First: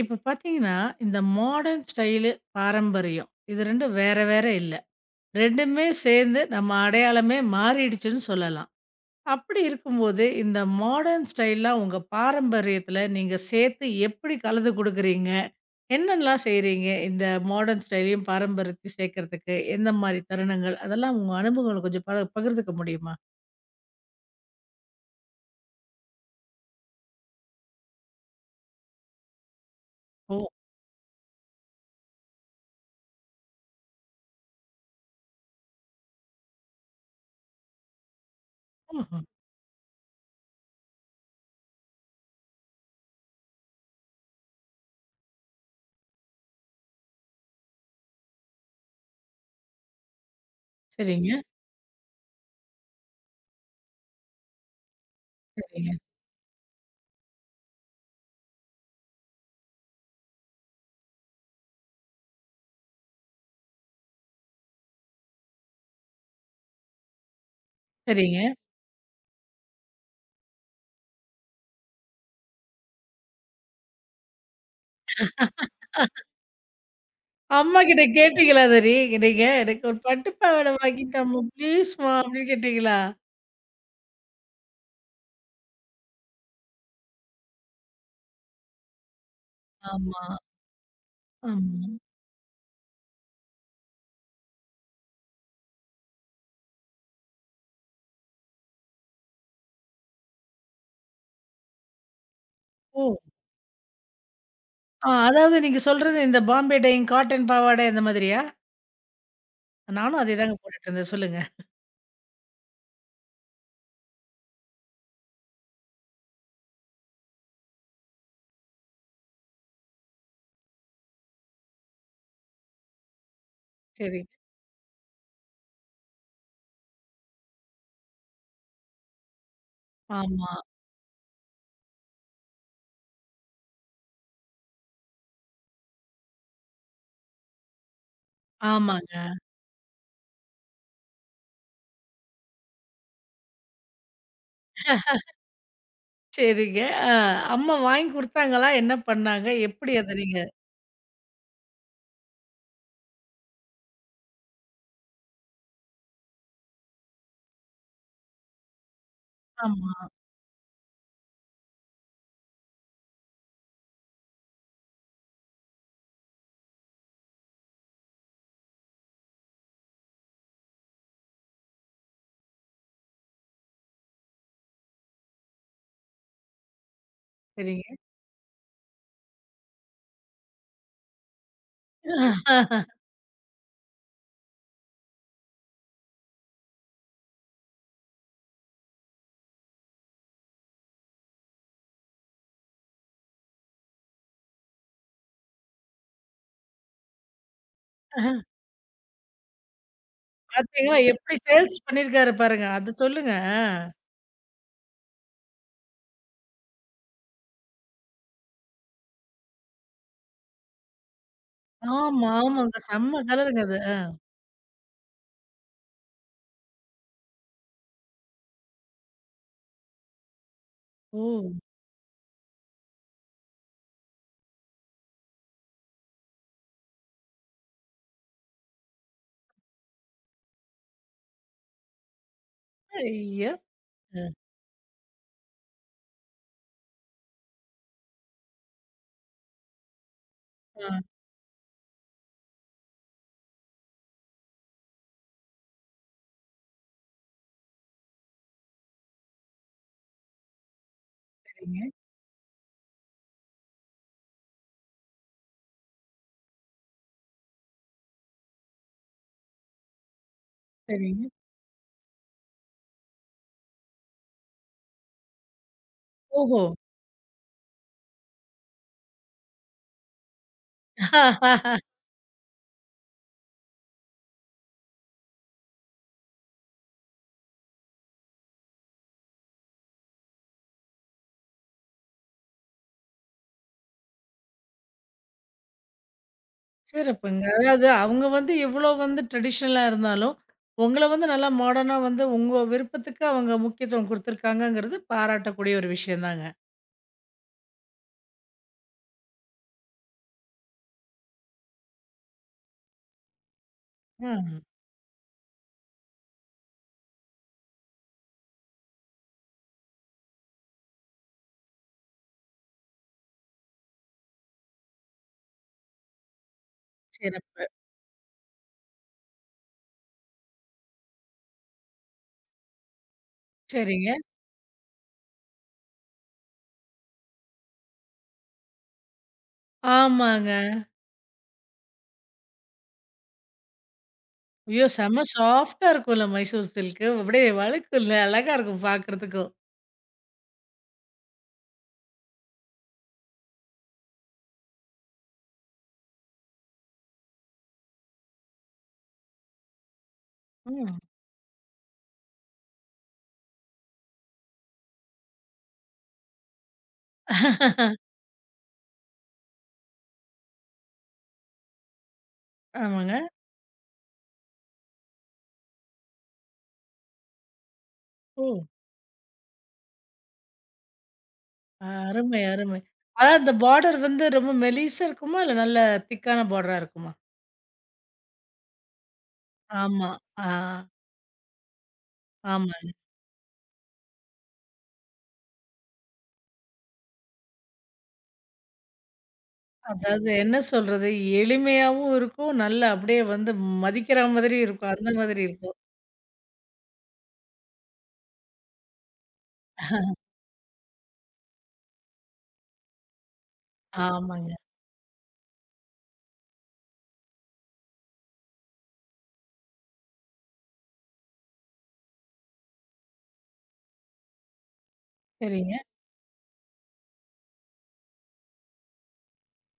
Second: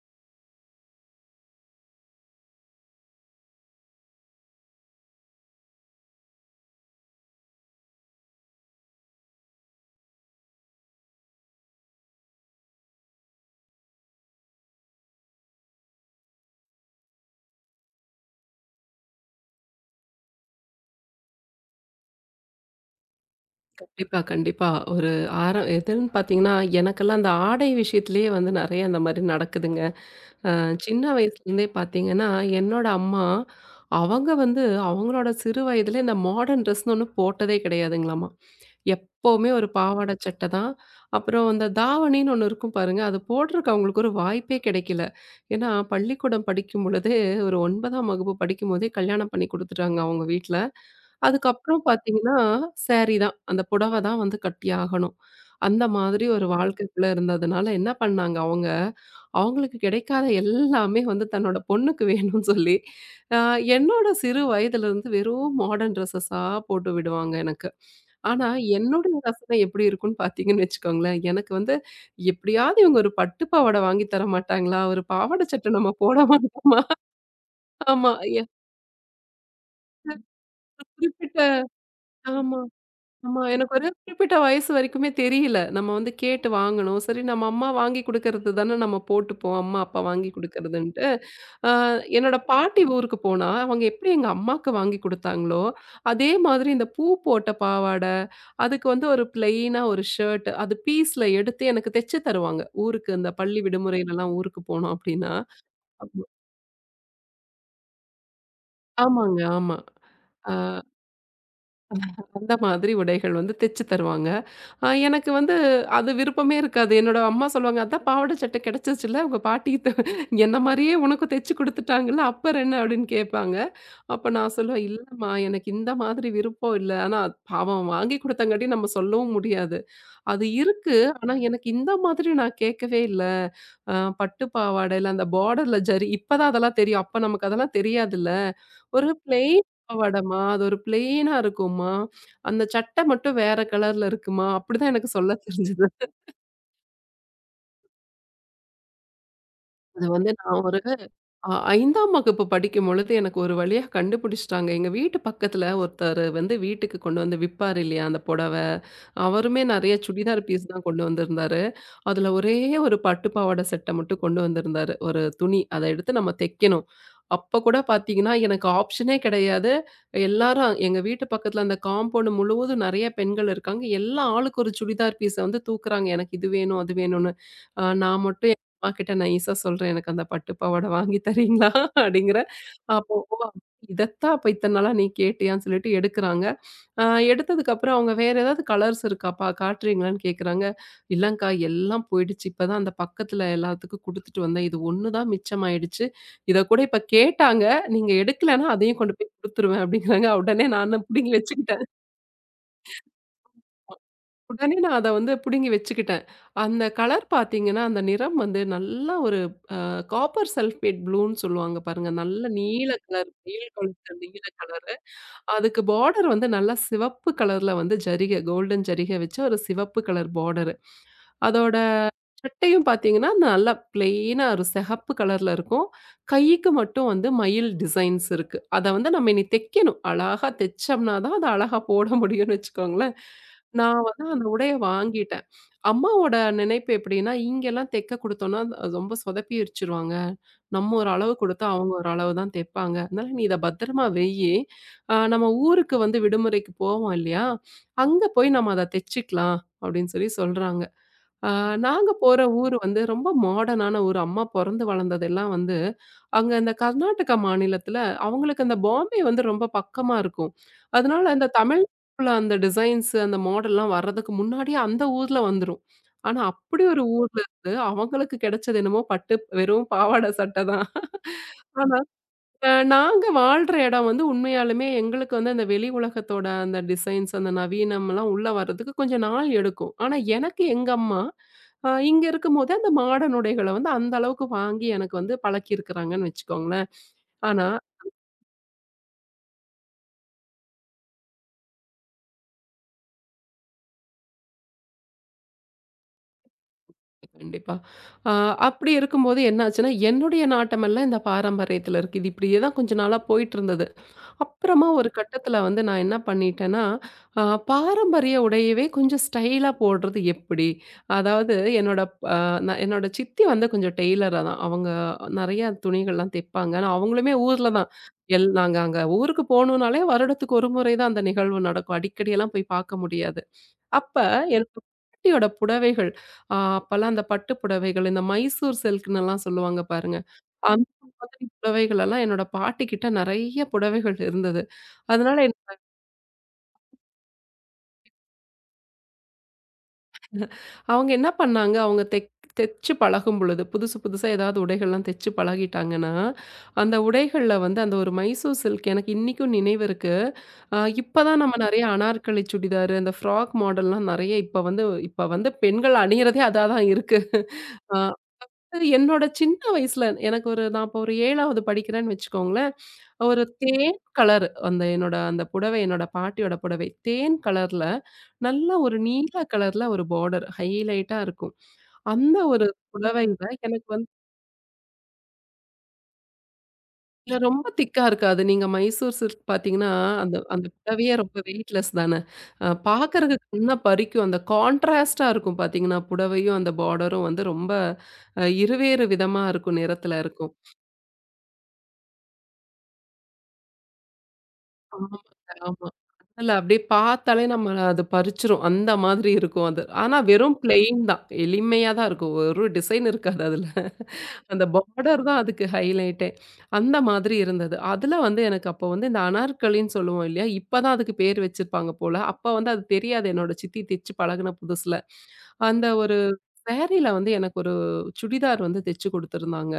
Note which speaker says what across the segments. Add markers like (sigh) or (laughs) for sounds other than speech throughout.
Speaker 1: இப்ப பார்த்தீங்கன்னா, இந்த மாடர்ன் ஸ்டைலு, பாரம்பரியம். இது 2ம் வேற வேற இல்ல. 2மே சேர்ந்து நம்ம அடையாளமே மாறிடுச்சுன்னு சொல்லலாம். அப்படி இருக்கும்போது, இந்த மாடர்ன் ஸ்டைல்லாம் உங்க பாரம்பரியத்துல நீங்க சேர்த்து எப்படி கலந்து குடுக்குறீங்க? என்னெல்லாம் செய்றீங்க? இந்த மாடர்ன் ஸ்டைலையும், பாரம்பரியத்தையும் சேர்க்கறதுக்கு எந்த மாரி தருணங்கள்? அதெல்லாம் உங்க அனுபவங்கள கொஞ்சம் பகிர்ந்துக்க முடியுமா?
Speaker 2: கண்டிப்பா, கண்டிப்பா. ஒரு ஆரம் எதுன்னு பார்த்தீங்கன்னா, எனக்கெல்லாம் அந்த ஆடை விஷயத்திலேயே வந்து நெறைய அந்த மாரி நடக்குதுங்க.
Speaker 1: ஓ!
Speaker 2: சின்ன வயசுலேருந்தே பார்த்தீங்கன்னா, என்னோட அம்மா, அவங்க வந்து அவங்களோட சிறு வயதிலே இந்த மாடர்ன் ட்ரெஸ்ன்னு ஒண்ணு போட்டதே கிடையாதுங்களாமா.
Speaker 1: ஓஹோ!
Speaker 2: எப்பவுமே ஒரு பாவாடை சட்டை தான். அப்புறம் அந்த தாவணின்னு ஒண்ணு இருக்கும் பாருங்க, அது போடுறக்கு அவங்களுக்கு ஒரு வாய்ப்பே கிடைக்கல. ஏன்னா, பள்ளிக்கூடம் படிக்கும் பொழுதே ஒரு 9ஆம் வகுப்பு படிக்கும்போதே கல்யாணம் பண்ணி குடுத்துட்டாங்க அவங்க வீட்ல.
Speaker 1: சரிங்க,
Speaker 2: அதுக்கப்புறம் பார்த்தீங்கன்னா, சாரி தான். அந்த புடவை தான் வந்து கட்டியாகணும். அந்த
Speaker 1: சரிங்க,
Speaker 2: மாதிரி ஒரு வாழ்க்கைக்குள்ள இருந்ததுனால என்ன பண்ணாங்க அவங்க அவங்களுக்கு கிடைக்காத எல்லாமே வந்து தன்னோட பொண்ணுக்கு வேணும்னு சொல்லி, அ என்னோட சிறு வயதிலிருந்து வெறும் மாடர்ன் ட்ரெஸஸா போட்டு விடுவாங்க எனக்கு.
Speaker 1: சரிங்க.
Speaker 2: ஆனா, என்னுடைய ரசனை எப்படி இருக்கும்னு பார்த்தீங்கன்னு வச்சுக்கோங்களேன், எனக்கு வந்து எப்படியாவது இவங்க ஒரு பட்டு பாவாடை வாங்கி தர மாட்டாங்களா? ஒரு பாவாடை சட்டை நம்ம போட மாட்டோமா?
Speaker 1: அம்மா கிட்ட
Speaker 2: ஆமா. எ
Speaker 1: கேட்டீங்களா அத நீங்க? "எனக்கு ஒரு பட்டு பாவாடை
Speaker 2: குறிப்பிட்ட
Speaker 1: வாங்கித்தாம்மா ப்ளீஸ்மா" அப்படின்னு
Speaker 2: ஆமா.
Speaker 1: கேட்டீங்களா?
Speaker 2: ஆமா. எனக்கு ஒரு குறிப்பிட்ட வயசு வரைக்குமே தெரியல. நம்ம வந்து கேட்டு வாங்கணும். சரி நம்ம அம்மா வாங்கி குடுக்கறது தானே நம்ம போட்டுப்போம். அம்மா, அப்பா
Speaker 1: ஆமா,
Speaker 2: வாங்கி குடுக்கறதுன்ட்டு. அ
Speaker 1: ஆமா.
Speaker 2: என்னோட பாட்டி ஊருக்கு போனா, அவங்க எப்படி எங்க அம்மாக்கு வாங்கி குடுத்தாங்களோ, அதே மாதிரி இந்த பூ போட்ட பாவாட, அதுக்கு வந்து ஒரு பிளெயினா ஒரு ஷர்ட், அது பீஸ்ல எடுத்து எனக்கு தெச்சு தருவாங்க.
Speaker 1: ஓ!
Speaker 2: ஊருக்கு இந்த பள்ளி விடுமுறையிலலாம் ஊருக்கு போனோம்
Speaker 1: ஆ
Speaker 2: அப்படின்னா.
Speaker 1: அதாவது நீங்க சொல்றது இந்த பாம்பே டையிங் காட்டன் பாவாடை அந்த மாதிரியா?
Speaker 2: ஆமாங்க. ஆமா.
Speaker 1: நானும் அதே
Speaker 2: அ
Speaker 1: தாங்க போட்டுட்டுருந்தேன். சொல்லுங்க.
Speaker 2: அந்த மாதிரி உடைகள் வந்து தெச்சு தருவாங்க. ஆ எனக்கு வந்து அது விருப்பமே இருக்காது. என்னோட அம்மா சொல்லுவாங்க, "அதான் பாவாடை சட்டை கிடைச்சிச்சுல்ல, உங்க பாட்டி என்ன மாரியே உனக்கும் தச்சு குடுத்துட்டாங்கல்ல, அப்புறம் என்ன?" அப்படின்னு கேட்பாங்க.
Speaker 1: சரிங்க.
Speaker 2: அப்ப நான் சொல்லுவேன், "இல்லம்மா, எனக்கு இந்த மாதிரி விருப்பம் இல்ல." ஆனா பாவம் வாங்கி குடுத்தங்காட்டி நம்ம சொல்லவும் முடியாது. அது
Speaker 1: ஆமா,
Speaker 2: இருக்கு. ஆனா, எனக்கு இந்த மாதிரி நான் கேட்கவே இல்ல. அ பட்டு பாவாடையில அந்த பார்டர்ல ஜரி இப்ப தான் அதெல்லாம் தெரியும். அப்ப நமக்கு அதெல்லாம் தெரியாதுல்ல. ஒரு
Speaker 1: ஆமாங்க.
Speaker 2: பிளெயின் பாவாடம்மா, அது ஒரு பிளெயினா இருக்கும்மா. அந்த சட்டை மட்டும் வேற கலர்ல இருக்குமா. அப்படிதான் எனக்கு சொல்ல தெரிஞ்சது.
Speaker 1: சரிங்க. அ அம்மா வாங்கி குடுத்தாங்களா? என்ன பண்ணாங்க? எப்படி
Speaker 2: அது
Speaker 1: அத
Speaker 2: வந்து
Speaker 1: நீங்க
Speaker 2: நான் ஒரு 5ஆம் வகுப்பு படிக்கும்பொழுது எனக்கு ஒரு வழியா கண்டுபிடிச்சுட்டாங்க. எங்க வீட்டு பக்கத்துல ஒருத்தரு வந்து வீட்டுக்கு கொண்டு வந்து விப்பாரு இல்லையா, அந்த புடவ. அவருமே
Speaker 1: ஆமா.
Speaker 2: நெறைய சுடிதார் பீஸ் தான் கொண்டு வந்திருந்தாரு. அதுல ஒரே ஒரு பட்டு பாவாட செட்ட மட்டும் கொண்டு வந்திருந்தாரு. ஒரு துணி. அத எடுத்து நம்ம தைக்கணும். அப்ப கூட பாத்தீங்கன்னா, எனக்கு ஆப்ஷனே கிடையாது. எல்லாரும் எங்க வீட்டு பக்கத்துல அந்த காம்பவுண்ட் முழுவதும் நெறைய பெண்கள் இருக்காங்க. எல்லா ஆளுக்கு ஒரு சுடிதார் பீஸ வந்து தூக்குறாங்க. எனக்கு இது வேணும், அது வேணும்னு.
Speaker 1: சரிங்க.
Speaker 2: நான் மட்டும் அம்மாகிட்ட நைஸா சொல்றேன், "எனக்கு அந்த பட்டு பாவாடை வாங்கி தர்றீங்களா?" அப்படிங்கிறேன்.
Speaker 1: (laughs)
Speaker 2: அப்போ இதத்தான் அப்ப இத்தன நாளா நீ கேட்டியான்னு சொல்லிட்டு எடுக்குறாங்க. அ எடுத்ததுக்கப்புறம் அவங்க வேற ஏதாவது கலர்ஸ் இருக்காப்பா காட்டுறீங்களான்னு கேட்குறாங்க. இல்லங்க்கா எல்லாம் போயிடுச்சு. இப்பதான் அந்த பக்கத்துல எல்லாத்துக்கும் குடுத்துட்டு வந்தேன். இது ஒண்ணு தான் மிச்சமாயிடுச்சு. இத கூட இப்ப கேட்டாங்க. நீங்க
Speaker 1: அஹ.
Speaker 2: எடுக்கலன்னா அதையும் கொண்டு போய் குடுத்துருவேன் அப்படிங்கிறாங்க. உடனே
Speaker 1: பார்த்தீங்களா?
Speaker 2: நானும் புடுங்கி
Speaker 1: எப்படி சேல்ஸ்
Speaker 2: வச்சுக்கிட்டேன்.
Speaker 1: பண்ணியிருக்காரு பாருங்க. அது சொல்லுங்க. ஆ.
Speaker 2: உடனே நான் அத வந்து புடுங்கி வச்சுக்கிட்டேன். அந்த கலர் பார்த்தீங்கன்னா, அந்த நிறம் வந்து நல்லா காப்பர் சல்பேட் ப்ளூன்னு சொல்லுவாங்க பாருங்க.
Speaker 1: ஆமா,
Speaker 2: நல்ல
Speaker 1: ஆமாங்க.
Speaker 2: நீல
Speaker 1: செம்ம
Speaker 2: கலர் நீல
Speaker 1: கலருங்க அது.
Speaker 2: கொழுத்த நீல கலரு. அதுக்கு பார்டர் வந்து நல்லா சிவப்பு கலர்ல வந்து ஜரிகை கோல்டன் ஜரிகை வச்சு ஒரு சிவப்பு கலர் பார்டரு.
Speaker 1: ஓ!
Speaker 2: அதோட சட்டையும் பார்த்தீங்கன்னா, நல்லா பிளெயினா ஒரு சிகப்பு கலர்ல இருக்கும். கைக்கு மட்டும் வந்து மயில் டிசைன்ஸ் இருக்கு. அத வந்து நம்ம இனி தைக்கணும். அழகா தைச்சோம்னா தான் அத அழகா போட முடியும்னு வச்சுக்கோங்களேன்.
Speaker 1: ஐயோ!
Speaker 2: நான் வந்து அந்த உடைய வாங்கிட்டேன். அம்மாவோட நினைப்பு எப்படின்னா, இங்கெல்லாம் தைக்க குடுத்தோம்னா ரொம்ப சொதப்பிருச்சுருவாங்க. நம்ம
Speaker 1: அ.
Speaker 2: ஒரு அளவு குடுத்தா, அவங்க ஒரு அளவு தான் தைப்பாங்க. அதனால நீ இத பத்திரமா வையி. நம்ம ஊருக்கு வந்து விடுமுறைக்கு போவோம் இல்லையா? அங்க போய் நம்ம அத தைச்சுக்கலாம் அப்படின்னு சொல்லி சொல்றாங்க. ஆ,
Speaker 1: சரிங்க,
Speaker 2: நாங்க போற ஊர் வந்து ரொம்ப மாடர்னான ஊர். அம்மா பொறந்து வளர்ந்ததெல்லாம் வந்து, அங்க இந்த கர்நாடகா மாநிலத்தில அவங்களுக்கு அந்த பாம்பே வந்து ரொம்ப பக்கமா இருக்கும். அதனால
Speaker 1: சரிங்க.
Speaker 2: அந்த தமிழ்ல அந்த டிசைன்ஸ் அந்த மாடல்லாம் வர்றதுக்கு முன்னாடியே அந்த ஊர்ல வந்துரும். ஆனா
Speaker 1: ஓஹோ!
Speaker 2: அப்படி ஒரு ஊர்ல இருந்து அவங்களுக்கு கிடைச்சது என்னமோ பட்டு வெறும் பாவாடை சட்டை தான். ஆனா இப்ப நாங்க வாழ்ற இடம் வந்து உண்மையாலுமே எங்களுக்கு வந்து அந்த வெளி உலகத்தோட அந்த டிசைன்ஸ், அந்த நவீனம்லாம் உள்ள வர்றதுக்கு கொஞ்சம் நாள் எடுக்கும். ஆனா எனக்கு எங்க அம்மா, இங்க இருக்கும்போதே அந்த மாடர்ன் உடைகள வந்து அந்த அளவுக்கு வாங்கி எனக்கு வந்து பழக்கியிருக்கிறாங்கன்னு வச்சுக்கோங்களேன்.
Speaker 1: சிறப்புங்க.
Speaker 2: ஆனா
Speaker 1: அதாவது அவங்க வந்து எவ்வளோ வந்து ட்ரெடிஷனலா இருந்தாலும், உங்கள வந்து நல்லா மாடர்னா வந்து உங்க விருப்பத்துக்கு அவங்க முக்கியத்துவம் குடுத்துருக்காங்கங்கிறது பாராட்டக்கூடிய ஒரு விஷயம் தாங்க.
Speaker 2: கண்டிப்பா. அ அப்படி இருக்கும்போது என்ன ஆச்சுன்னா, என்னுடைய நாட்டமெல்லாம் இந்த பாரம்பரியத்துல இருக்கு. இது இப்படியே தான் கொஞ்ச நாளா போயிட்டுருந்தது.
Speaker 1: ம்.
Speaker 2: அப்புறமா ஒரு கட்டத்துல வந்து நான் என்ன பண்ணிட்டேன்னா, அ பாரம்பரிய உடையவே கொஞ்சம் ஸ்டைலா போடுறது எப்படி? அதாவது என்னோட அ நான் என்னோட சித்தி வந்து கொஞ்சம் டெய்லரா தான். அவங்க நெறைய துணிகள்லாம் தெப்பாங்க. ஆனா அவங்களுமே
Speaker 1: சிறப்பு.
Speaker 2: ஊர்ல தான். நாங்க அங்க ஊருக்கு போணும்னாலே வருடத்துக்கு ஒரு முறை தான் அந்த நிகழ்வு நடக்கும். அடிக்கடியெல்லாம் போய் பார்க்க முடியாது. அப்ப
Speaker 1: சரிங்க.
Speaker 2: எனக்கு பாட்டியோட புடவைகள், அப்பலாம் அந்த பட்டு புடவைகள், இந்த மைசூர் சில்க்னுலாம் சொல்லுவாங்க பாருங்க.
Speaker 1: ஆமாங்க.
Speaker 2: அந்த மாதிரி புடவைகளெல்லாம் என்னோட பாட்டிக்கிட்ட நெறைய புடவைகள் இருந்தது.
Speaker 1: ஐயோ! செம்ம
Speaker 2: அதனால என்
Speaker 1: சாஃப்ட்டா இருக்கும்ல மைசூர் சில்க்கு. அப்படியே வழுக்கும்ல, அழகா இருக்கும் பார்க்கறதுக்கும்.
Speaker 2: அவங்க என்ன பண்ணாங்க, அவங்க தெச்சு பழகும் பொழுது, புதுசு புதுசா ஏதாவது உடைகள்லாம் தெச்சு பழகிட்டாங்கன்னா, அந்த உடைகள்ல வந்து அந்த ஒரு மைசூர் சில்க் எனக்கு இன்னிக்கும் நினைவு இருக்கு.
Speaker 1: ம்.
Speaker 2: இப்ப தான் நம்ம நெறைய அனார்கலி சுடிதாரு, அந்த ஃப்ராக் மாடல்லாம் நெறைய இப்ப வந்து இப்ப வந்து பெண்கள் அணியிறதே அதா தான் இருக்கு. அ
Speaker 1: (laughs)
Speaker 2: அது என்னோட சின்ன வயசுல எனக்கு ஒரு நான் இப்போ ஒரு 7வது படிக்கிறேன்னு வச்சுக்கோங்களேன்.
Speaker 1: ஆமாங்க.
Speaker 2: ஒரு தேன் கலர் அந்த என்னோட அந்த புடவை என்னோட பாட்டியோட புடவை. தேன் கலர்ல
Speaker 1: ஓ!
Speaker 2: நல்ல ஒரு நீல கலர்ல ஒரு பார்டர் ஹைலைட்டா இருக்கும். அந்த
Speaker 1: அருமை,
Speaker 2: ஒரு
Speaker 1: அருமை. அதான்
Speaker 2: புடவையில
Speaker 1: அந்த
Speaker 2: எனக்கு
Speaker 1: பார்டர்
Speaker 2: வந்து
Speaker 1: வந்து ரொம்ப மெலிசா இருக்குமா? இல்ல நல்ல திக்கான பார்டரா இருக்குமா?
Speaker 2: இல்ல ரொம்ப திக்கா இருக்காது. நீங்க மைசூர் சில்க் பார்த்தீங்கன்னா,
Speaker 1: ஆமா.
Speaker 2: அந்த
Speaker 1: ஆ.
Speaker 2: அந்த புடவையே ரொம்ப வெயிட்லெஸ் தானே.
Speaker 1: ஆமா.
Speaker 2: பார்க்கறதுக்கு கண்ண பறிக்கும். அந்த கான்ட்ராஸ்ட்டா இருக்கும் பார்த்தீங்கன்னா, புடவையும் அந்த பார்டரும் வந்து ரொம்ப இருவேறு விதமா இருக்கும் நிறத்துல
Speaker 1: அதாவது
Speaker 2: இருக்கும்.
Speaker 1: என்ன சொல்றது? எளிமையாவும் இருக்கும். நல்லா அப்படியே வந்து மதிக்கிற மாதிரி இருக்கும். அந்த
Speaker 2: ஆமாங்க,
Speaker 1: மாதிரி இருக்கும்.
Speaker 2: ஆமா. அதுல அப்படியே பார்த்தாலே நம்மள அது பறிச்சுரும். அந்த மாதிரி இருக்கும் அது. ஆனா வெறும் பிளெயின் தான். எளிமையா தான் இருக்கும். ஒரு டிசைன் இருக்காது அதுல.
Speaker 1: ஆமாங்க.
Speaker 2: அந்த பார்டர் தான் அதுக்கு ஹைலைட்டே. அந்த மாதிரி இருந்தது. அதுல வந்து எனக்கு அப்போ வந்து இந்த அனார்கலின்னு சொல்லுவோம் இல்லையா? இப்ப தான் அதுக்கு பேர் வச்சிருப்பாங்க போல. அப்ப வந்து அது தெரியாது. என்னோட சித்தி தச்சு பழகுன புதுசுல.
Speaker 1: சரிங்க.
Speaker 2: அந்த ஒரு சாரீல வந்து எனக்கு ஒரு சுடிதார் வந்து தச்சு குடுத்துருந்தாங்க.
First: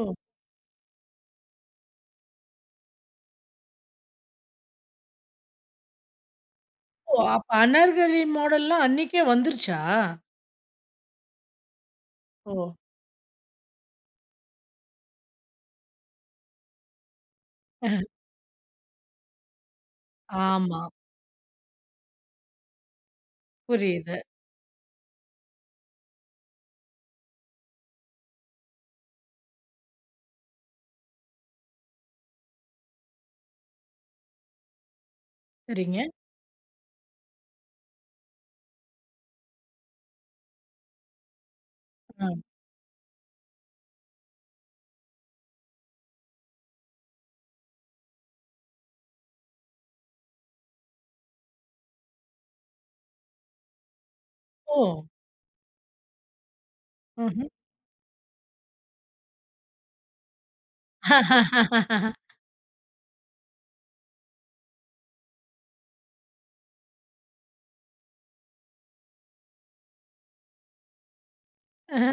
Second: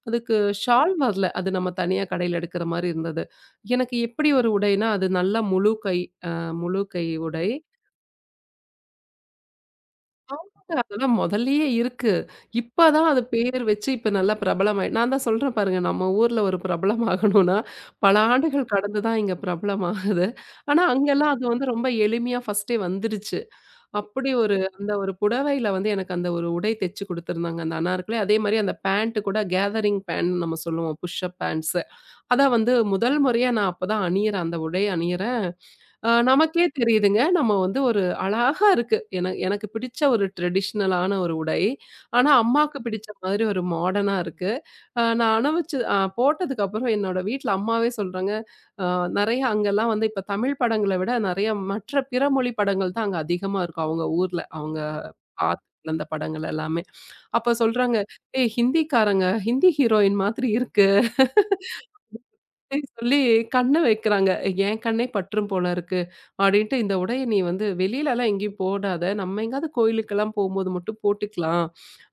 Speaker 1: ஓ!
Speaker 2: அதுக்கு ஷால் வரல. அது நம்ம தனியா கடையில எடுக்கிற மாரி இருந்தது. எனக்கு எப்படி ஒரு உடைனா, அது நல்லா முழு கை அ முழு கை
Speaker 1: ஓ!
Speaker 2: உடை.
Speaker 1: அப்ப அனார்கலி மாடல்லாம் அன்னைக்கே வந்துருச்சா?
Speaker 2: ஆமாங்க. அதெல்லாம் மொதல்லயே இருக்கு.
Speaker 1: ஓ!
Speaker 2: இப்ப தான் அது பேர் வச்சு இப்ப நல்லா பிரபலமாயி நான் தான் சொல்றேன் பாருங்க, நம்ம ஊர்ல ஒரு பிரபலம் ஆகணும்னா, பல ஆண்டுகள் கடந்து தான் இங்க பிரபலம் ஆகுது.
Speaker 1: ஆமா.
Speaker 2: ஆனா அங்கெல்லாம் அது வந்து ரொம்ப எளிமையா ஃபர்ஸ்ட்டே வந்துருச்சு.
Speaker 1: புரியுது.
Speaker 2: அப்படி ஒரு அந்த ஒரு புடவையில வந்து எனக்கு அந்த ஒரு உடை தச்சு குடுத்துருந்தாங்க. அந்த அனார்கலி. அதே மாரி அந்த பேண்ட் கூட கேதரிங் பேண்ட்ன்னு நம்ம சொல்லுவோம். Push up pants. அதான் வந்து முதல் முறையா நான் அப்பதான் அணியிறேன். அந்த உடை அணியிறேன்.
Speaker 1: சரிங்க.
Speaker 2: நமக்கே தெரியுதுங்க. நம்ம வந்து ஒரு அழகா இருக்கு. என எனக்கு பிடிச்ச ஒரு ட்ரெடிஷ்னலான ஒரு உடை.
Speaker 1: அ.
Speaker 2: ஆனா, அம்மாக்கு பிடிச்ச மாதிரி ஒரு மாடர்னா இருக்கு. நான் அணவிச்சு போட்டதுக்கு அப்புறம் என்னோட வீட்ல அம்மாவே சொல்றாங்க, அ நெறைய அங்கெல்லாம் வந்து இப்ப தமிழ் படங்கள விட நெறைய மற்ற பிற மொழி படங்கள் தான் அங்க அதிகமா இருக்கும். அவங்க ஊர்ல.
Speaker 1: ஓ!
Speaker 2: அவங்க பார்த்து வளர்ந்த படங்கள் எல்லாமே.
Speaker 1: ம்ஹ்ம்.
Speaker 2: அப்ப சொல்றாங்க, "ஏய் ஹிந்திக்காரங்க ஹிந்தி ஹீரோயின் மாதிரி இருக்கு." அப்படின்னு சொல்லி கண்ண வைக்கிறாங்க. என் கண்ணே பற்றும் போல இருக்கு. அப்படின்ட்டு இந்த உடைய நீ வந்து வெளியிலலாம் எங்கேயும் போடாத. நம்ம எங்கேயாவது கோயிலுக்கெல்லாம் போம்போது மட்டும் போட்டுக்கலாம்.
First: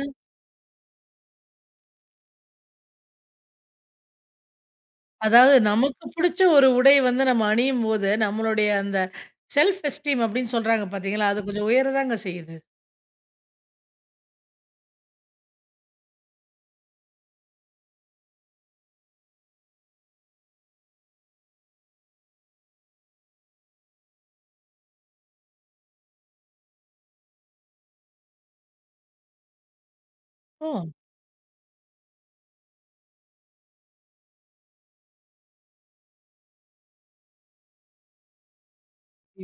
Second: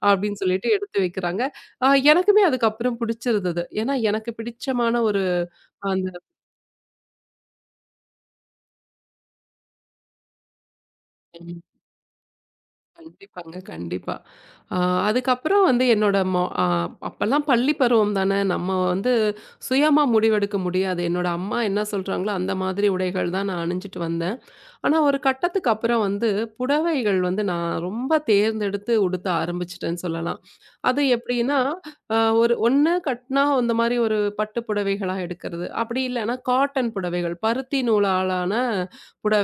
Speaker 2: அப்படின்னு சொல்லிட்டு எடுத்து வைக்கிறாங்க. அ எனக்குமே அதுக்கப்புறம் பிடிச்சிருந்தது. ஏன்னா எனக்கு பிடிச்சமான ஒரு
Speaker 1: அதாவது நமக்கு
Speaker 2: அந்த
Speaker 1: பிடிச்ச ஒரு உடை வந்து நம்ம அணியும்போது, நம்மளுடைய அந்த செல்ஃப் எஸ்டீம் அப்படின்னு சொல்றாங்க பார்த்தீங்களா? அது
Speaker 2: ம்.
Speaker 1: கொஞ்சம் உயர தாங்க செய்யுது.
Speaker 2: கண்டிப்பாங்க. கண்டிப்பா. அ அதுக்கப்புறம் வந்து என்னோட மொ அ அப்பலாம் பள்ளி பருவம் தானே. நம்ம வந்து சுயமா முடிவெடுக்க முடியாது. என்னோட அம்மா என்ன சொல்றாங்களோ அந்த மாதிரி உடைகள் தான் நான் அணிஞ்சுட்டு வந்தேன். ஆனா, ஒரு கட்டத்துக்கு அப்புறம் வந்து புடவைகள் வந்து நான் ரொம்ப தேர்ந்தெடுத்து உடுத்த ஆரம்பிச்சுட்டேன்னு சொல்லலாம்.
Speaker 1: ஓ!
Speaker 2: அது எப்படின்னா, அ ஒரு ஒண்ணு கட்னா இந்த மாரி ஒரு பட்டு புடவைகளா எடுக்கிறது. அப்படி இல்லன்னா, காட்டன் புடவைகள், பருத்தி நூலாலான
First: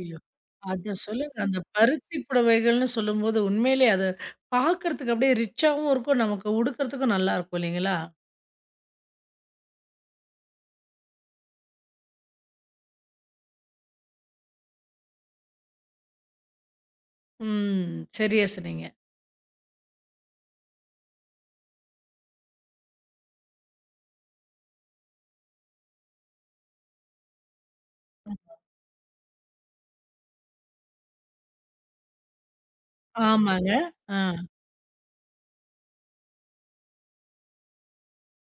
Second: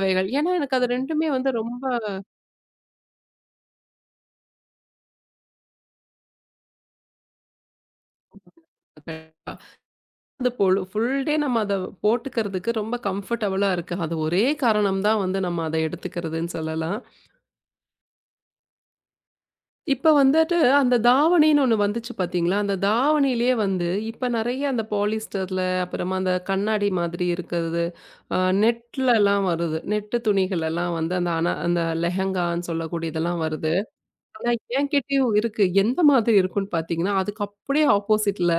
Speaker 1: ஐயோ!
Speaker 2: ஏன்னா, எனக்கு அது
Speaker 1: அத
Speaker 2: 2மே
Speaker 1: சொல்லுங்க.
Speaker 2: வந்து
Speaker 1: அந்த
Speaker 2: ரொம்ப
Speaker 1: பருத்தி புடவைகள்னு சொல்லும்போது உண்மையிலே அது பார்க்கறதுக்கு அப்படியே ரிச்சாவும் இருக்கும். நமக்கு உடுக்கறதுக்கும் நல்லா இருக்கும் இல்லைங்களா?
Speaker 2: அது பொழு ஃபுல் டே நம்ம அத போட்டுக்கிறதுக்கு ரொம்ப கம்ஃபர்டபுளா இருக்கு. அது ஒரே காரணம் தான் வந்து நம்ம அத எடுத்துக்கிறதுன்னு சொல்லலாம்.
Speaker 1: ம். சரியா சொன்னீங்க.
Speaker 2: இப்ப வந்துட்டு அந்த தாவணின்னு ஒண்ணு வந்துச்சு பார்த்தீங்களா? அந்த தாவணியிலேயே வந்து இப்ப நெறைய அந்த பாலிஸ்டர்ல, அப்புறமா அந்த கண்ணாடி மாதிரி இருக்கிறது, அ நெட்லலாம் வருது. நெட்டு துணிகள் எல்லாம் வந்து அந்த அந்த லெஹெங்கான்னு சொல்லக்கூடிய இதெல்லாம்
Speaker 1: ஆமாங்க.
Speaker 2: வருது.
Speaker 1: ஆ.
Speaker 2: ஆனா என்கிட்டயும் இருக்கு. எந்த மாதிரி இருக்குன்னு பார்த்தீங்கன்னா, அதுக்கு அப்படியே ஆப்போசிட்ல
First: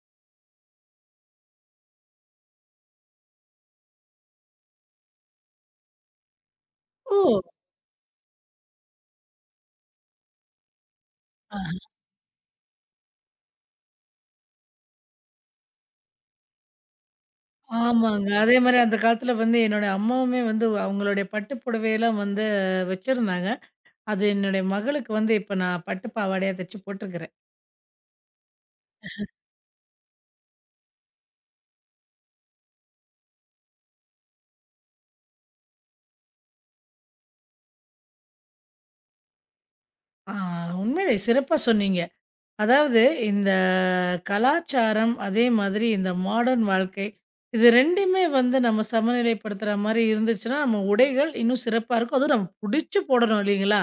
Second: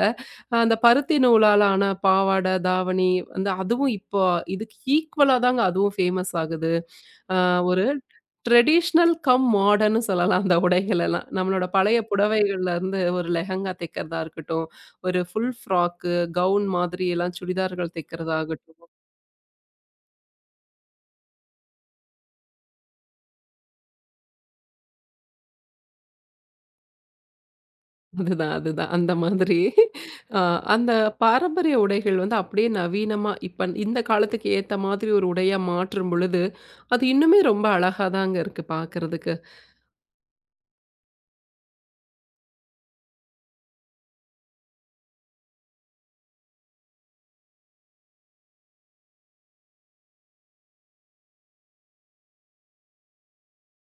Speaker 2: அந்த பருத்தி நூலால ஆன பாவாடை, தாவணி வந்து அதுவும் இப்போ இதுக்கு ஈக்குவலா தாங்க அதுவும் ஃபேமஸ் ஆகுது.
Speaker 1: ஓ!
Speaker 2: ஆ ஒரு ட்ரெடிஷ்னல் கம் மாடர்ன்னு சொல்லலாம் அந்த உடைகளெல்லாம். நம்மளோட
Speaker 1: ஆ.
Speaker 2: பழைய புடவைகள்லேருந்து ஒரு லெஹெங்கா தைக்கிறதா இருக்கட்டும், ஒரு ஃபுல் ஃப்ராக்கு, கவுன் மாதிரி எல்லாம் சுடிதார்கள்
Speaker 1: ஆமாங்க. அதே மாரி
Speaker 2: தைக்கிறதாகட்டும்.
Speaker 1: அந்த காலத்துல வந்து என்னோட அம்மாவுமே வந்து அவங்களுடைய பட்டு புடவையெல்லாம் வந்து வச்சிருந்தாங்க. அது என்னுடைய மகளுக்கு வந்து இப்ப நான் பட்டு பாவாடையா தச்சு போட்டுருக்கிறேன்.
Speaker 2: அதுதான், அதுதான். அந்த மாதிரி அ அந்த பாரம்பரிய உடைகள் வந்து அப்படியே நவீனமா இப்ப இந்த காலத்துக்கு ஏத்த மாதிரி ஒரு உடையா மாற்றும் பொழுது, அது இன்னுமே ரொம்ப அழகா தாங்க இருக்கு பார்க்கறதுக்கு.
Speaker 1: ஆ உண்மையிலே சிறப்பா சொன்னீங்க. அதாவது இந்த கலாச்சாரம், அதே மாதிரி இந்த மாடர்ன் வாழ்க்கை. இது 2யுமே வந்து நம்ம சமநிலைப்படுத்துற மாரி இருந்துச்சுன்னா, நம்ம உடைகள் இன்னும் சிறப்பா இருக்கும். அதுவும் நம்ம புடிச்சு போடணும் இல்லைங்களா?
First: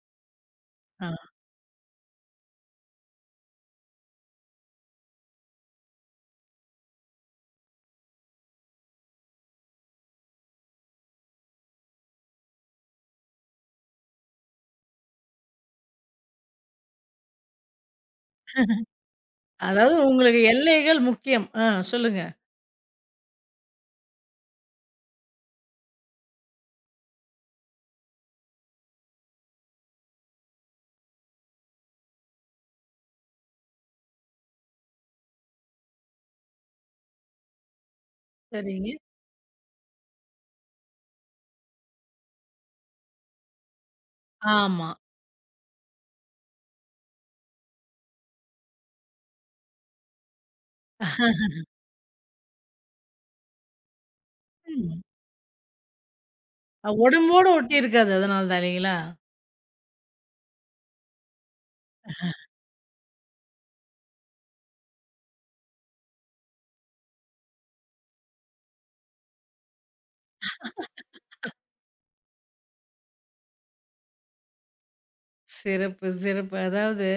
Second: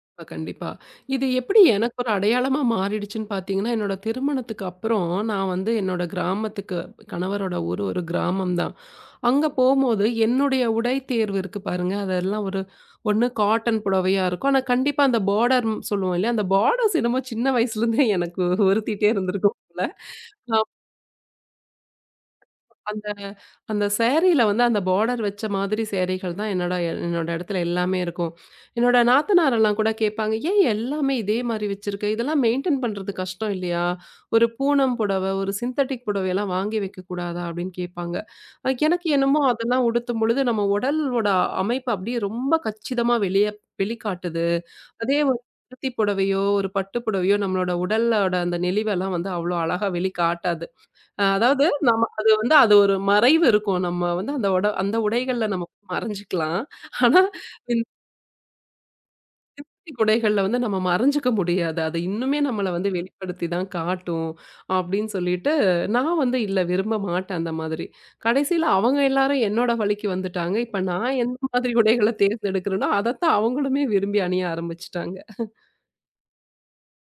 Speaker 2: கண்டிப்பா, கண்டிப்பா.
Speaker 1: ஆ.
Speaker 2: இது எப்படி எனக்கு ஒரு அடையாளமா மாறிடுச்சுன்னு பார்த்தீங்கன்னா, என்னோட திருமணத்துக்கு அப்புறம் நான் வந்து என்னோட கிராமத்துக்கு கணவரோட ஊரு ஒரு கிராமம் தான். அங்க போம்போது என்னுடைய உடை தேர்வு இருக்கு பாருங்க. அதெல்லாம் ஒரு ஒண்ணு காட்டன் புடவையா இருக்கும். ஆனா கண்டிப்பா அந்த பார்டர் சொல்லுவோம் இல்லையா? அந்த பார்டர்ஸ் என்னமோ சின்ன வயசுலேருந்தே எனக்கு உறுத்திட்டே இருந்திருக்கும் போல.
Speaker 1: அதாவது உங்களுக்கு எல்லைகள் முக்கியம். ஆ சொல்லுங்க.
Speaker 2: அந்த அந்த சாரீல வந்து அந்த பார்டர் வச்ச மாதிரி சேரீகள் தான் என்னோட என்னோட இடத்துல எல்லாமே இருக்கும். என்னோட நாத்தனாரெல்லாம் கூட கேட்பாங்க, "ஏன் எல்லாமே இதே மாரி வச்சிருக்க? இதெல்லாம் மெயின்டெயின் பண்றது கஷ்டம் இல்லையா? ஒரு பூனம் புடவை, ஒரு சிந்தெடிக் புடவையெல்லாம் வாங்கி வைக்கக்கூடாதா?" அப்படின்னு கேட்பாங்க.
Speaker 1: சரிங்க.
Speaker 2: எனக்கு என்னமோ அதெல்லாம் உடுத்தும் பொழுது நம்ம உடலோட அமைப்பு அப்படியே ரொம்ப கச்சிதமா வெளிய வெளிக்காட்டுது.
Speaker 1: ஆமா.
Speaker 2: அதே ஒரு பருத்தி புடவையோ, ஒரு பட்டு புடவையோ நம்மளோட உடலோட அந்த நெளிவெல்லாம் வந்து அவ்வளோ அழகா வெளிக்காட்டாது. அதாவது நம்ம அது வந்து அது ஒரு மறைவு இருக்கும். நம்ம வந்து அந்த
Speaker 1: ம்.
Speaker 2: உடைகள்ல நம்ம மறைஞ்சுக்கலாம்.
Speaker 1: அ,
Speaker 2: ஆனா,
Speaker 1: உடம்போட
Speaker 2: இந்த
Speaker 1: ஒட்டியிருக்காது. அதனால தான் இல்லைங்களா?
Speaker 2: பிளாஸ்டிக் உடைகள்ல வந்து நம்ம மறைஞ்சுக்க முடியாது. அது இன்னுமே நம்மள வந்து வெளிப்படுத்தி தான் காட்டும். அப்படின்னு சொல்லிட்டு நான் வந்து இல்ல விரும்ப மாட்டேன் அந்த மாதிரி. கடைசியில அவங்க எல்லாரும் என்னோட வழிக்கு வந்துட்டாங்க. இப்ப நான் எந்த மாதிரி உடைகள தேர்ந்தெடுக்கிறேனோ, அதத்தான் அவங்களுமே விரும்பி அணிய ஆரம்பிச்சுட்டாங்க.
Speaker 1: சிறப்பு, சிறப்பு. அதாவது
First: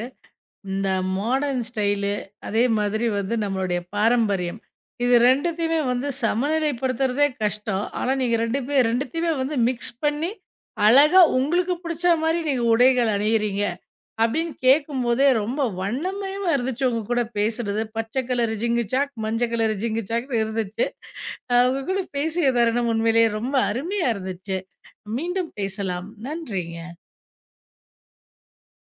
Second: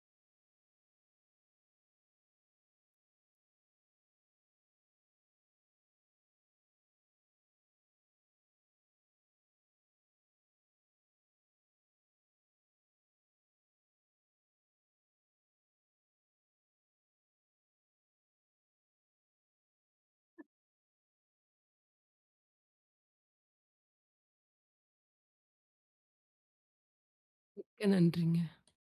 Speaker 1: இந்த மாடர்ன் ஸ்டைலு, அதே மாதிரி வந்து நம்மளுடைய பாரம்பரியம். இது 2த்தையுமே வந்து சமநிலைப்படுத்துறதே கஷ்டம். ஆனா, நீங்க 2 பே 2த்தையுமே வந்து மிக்ஸ் பண்ணி, அழகா உங்களுக்கு புடிச்ச மாரி நீங்க உடைகள் அணியிறீங்க. அப்படின்னு கேட்கும்போதே ரொம்ப வண்ணமயமா இருந்துச்சு உங்க கூட பேசுனது. பச்சை கலர் ஜிங்கு சாக், மஞ்சள் கலர் ஜிங்கு சாக்ன்னு இருந்துச்சு. உங்க கூட பேசிய தருணம் உண்மையிலேயே ரொம்ப அருமையா இருந்துச்சு. மீண்டும் பேசலாம். நன்றிங்க.
Speaker 2: மிக்க நன்றிங்க.